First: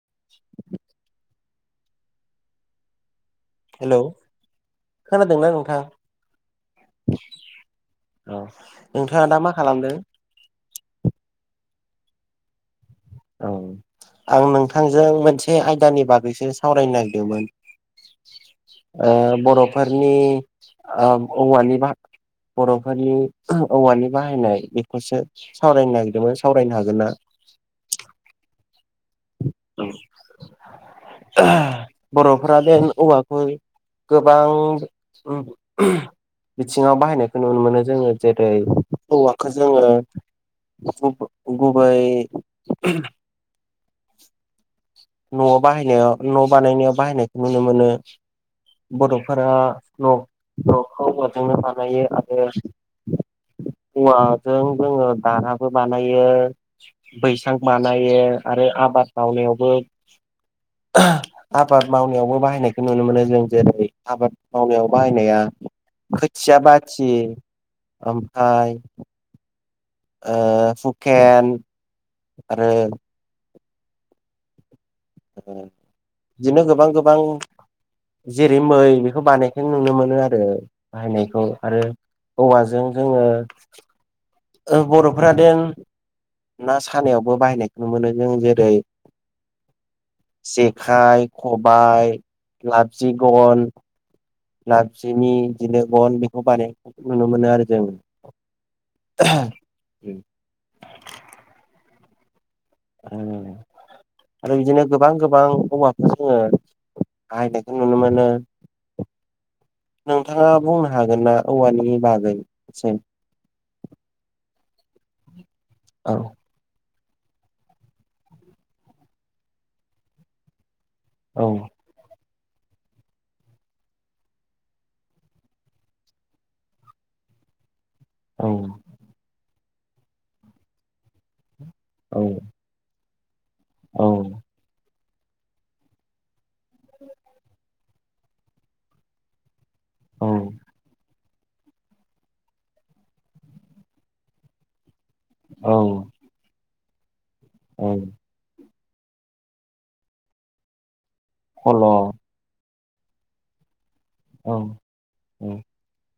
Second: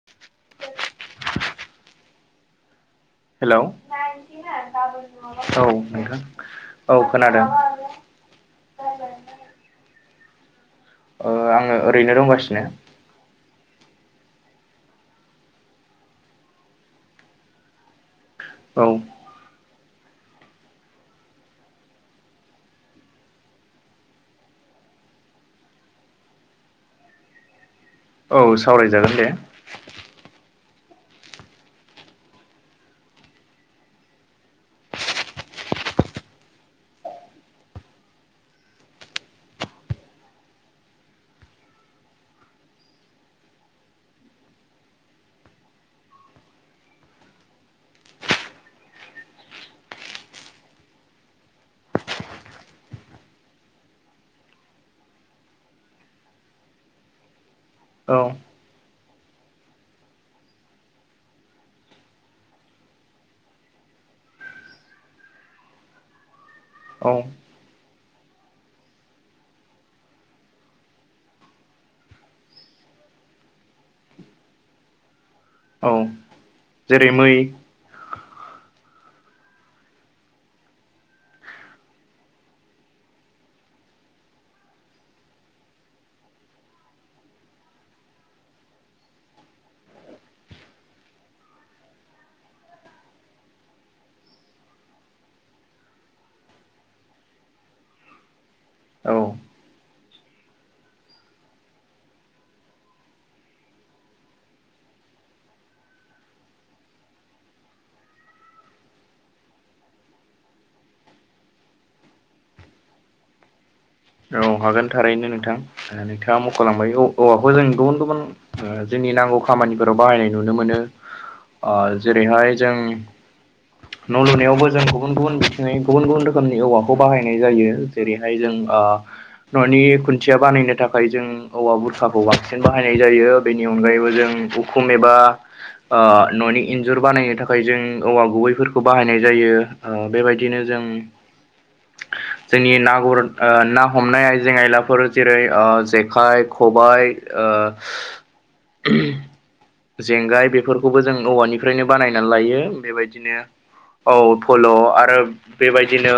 [inaudible] [inaudible] हेल' औ हेलौ नोंथां औ खोनादों ओ औ नोंथाङा दा मा खालामदों? ओ आङो ओरैनो दंगासिनो। औ आं नोंथांजों मोनसे आयदानि बागैसो सावरायनो नागिरदोंमोन। औ ओ बर'फोरनि ओ औवानि बा बर'फोरनि औवानि बाहायनाय बेखौसो सावरायनो नागिरदोंमोन। सावरायनो हागोन ना? औ सावरायजागोन दे। बर'फोरा बेे औवाखौ गोबां बिथिङाव बाहायनायखौ नुनो मोनो जोङो जेरै हौवाखौ जोङो गु गुबै न'आव बाहायनायाव न' बानायनायाव बाहायनायखौ नुनो मोनो। बड'फोरा न' न'खौ औवाजोंनो बानायो आरो औवाजों जोङो धाराबो बानायो बैसां बानायो औ आरो आबाद मावनायावबो [inaudible] आबाद मावनायावबो बाहायनायखौ नुनो मोनो जों जेरै आबाद मावनायाव बाहायनाया खोथिया बाथि औ ओमफ्राय ओ हुकेन आरो ओ औ बिदिनो गोबां जेरै गोबां मै औ जेरै मै बेखौ बानायखौ नुनो मोनो आरो बाहायनायखौ आरो औवाजों जोङो ओ बर'फ्रादेन ना सानायावबो बाहायनायखौनो मोनो जों जेरै जेखाइ, खबायाइ, लाबजे गन। लाब जेनि बिदिनो गन बेखौ बानायनायखौ नुनो मोनो आरो जों। औ आरो बिदिनो गोबां गोबां औवाखौ जोङो बाहायनायखौ नुनो मोनो। नोंथाङा बुंनो हागोनना औवानि बागै एसे? औ हागोन थारैनो नोंथां औ नोंथाङा म ख'लांमबाय औ औवाखौ जों गुबुन गुबुन जोंनि नांगौ खामानिफोराव बाहायनाय नुनो मोनो। औ अ जेरैहाय जों न' लुनायावबो जों गुबुन गुबुन बिथिङै गुबुन गुबुन रोखोमनि औवाखौ बाहायनाय जायो। जेरैहाय औ जों ओ न'नि खुन्थिया बानायनो थाखाय जों औवा औ बुरखाखौ बांसिन बाहायनाय जायो बेनि अनगायैबो जों औ उखुम एबा ओ न'नि इन्जुर बानायनो थाखाय जों औवा गुबैफोरखौ बाहायनाय जायो ओ औ बेबायदिनो जों जोंनि ना गुर ओ ना हमनाय आइजें आयलाफोर जेरै ओ औ जेखाइ खबायाइ ओ औ जेंगाय बेफोरखौबो जों फल' औवानिफ्रायनो औ बानायनानै लायो बेबायदिनो औ फल' आरो औ बेबायदिनो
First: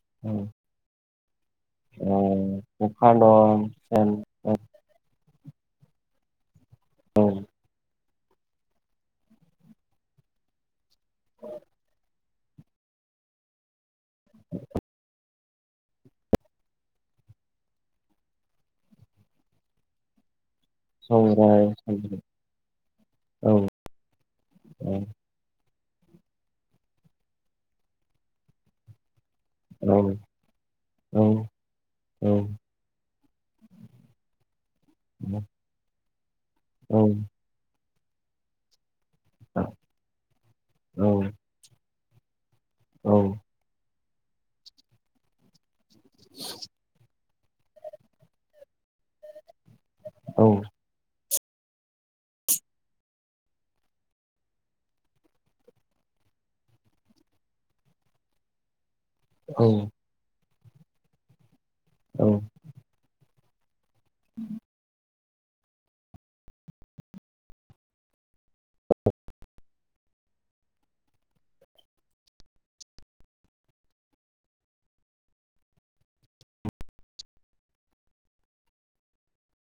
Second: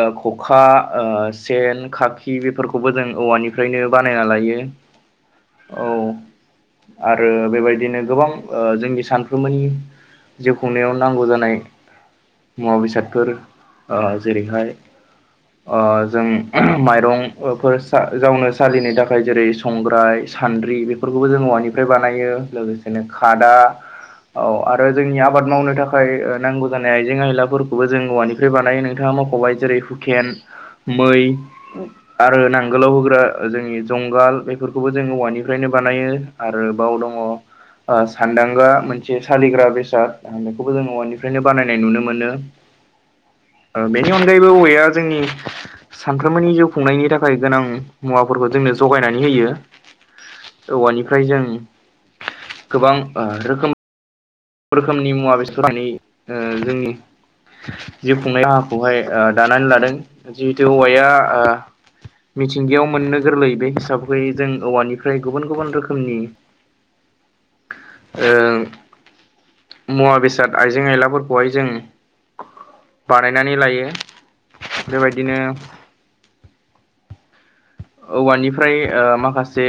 ओ औ खखा ओ सेन खाखि ओ बेफोरखौबो जों खखा दं औवानिफ्रायनो सेन बानायना लायो औ आरो दं बेबायदिनो गोबां ओ जोंनि सानफ्रोमनि जिउ खुंनायाव नांगौ जानाय मुवा बेसादफोर ओ जेरैहाय ओ जों माइरंफोर जावनो सालिनि थाखाय जेरै संग्राय सान्द्रि बेफोरखौबो जों संग्राय औवानिफ्राय औ बानायो लोगोसेनो खादा औ औ आरो जोंनिया आबाद मावनो थाखाय ओ नांगौ जानाय आइजें आइलाफोरखौबो जों औवानिफ्राय बानायो नोंथाङा मख'बाय जेरै औ हुकेन मै औ आरो नांगोलाव होग्रा जोंनि जुंगाल बेफोरखौबो जोङो औ औवानिफ्रायनो बानायो। आरो औ बाव दङ ओ सानदांगा मोन जे सालिग्रा औ बेसाद बेखौबो जों न'निफ्रायनो बानायनाय नुनो मोनो। औ ओ बेनि अनगायैबो औवाया जोंनि सानफ्रोमबोनि जिउ खुंनायनि थाखाय गोनां मुवाफोरखौ जोंनो जगायनानै होयो औ औवानिफ्राय जों गोबां ओ रोखोम रोखोमनि मुवा बेसथर होननानै ओ जोंनि जिउ खुंनाय राहाखौहाय ओ दानानै लादों जिहेथु हौवाया ओ औ मि सिंगियाव मोननो गोरलै बे हिसाबखै जों औवानिफ्राय गुबुन गुबुन रोखोमनि ओ मुवा बेसाद आइजें आइलाफोरखौहाय जों बानायनानै लायो बेबायदिनो औवानिफ्राय ओ माखासे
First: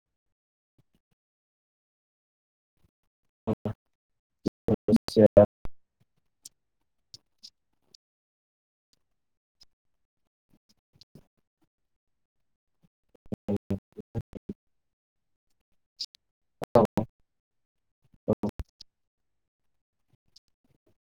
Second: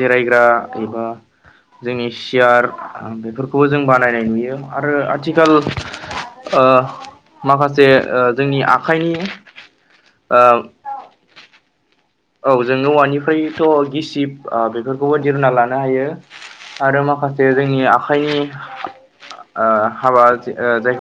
जिरायग्रा एबा जोंनि सियार बेफोरखौबो जों बानायनाय नुयो आरो औ आथिखाल ओ माखासे ओ जोंनि आखाइनि ओ औ जोङो औवानिफ्रायथ' गिसिब ओ बेफोरखौबो दिरुना लानो हायो। आरो माखासे जोंनि आखाइनि ओ हाबा जाय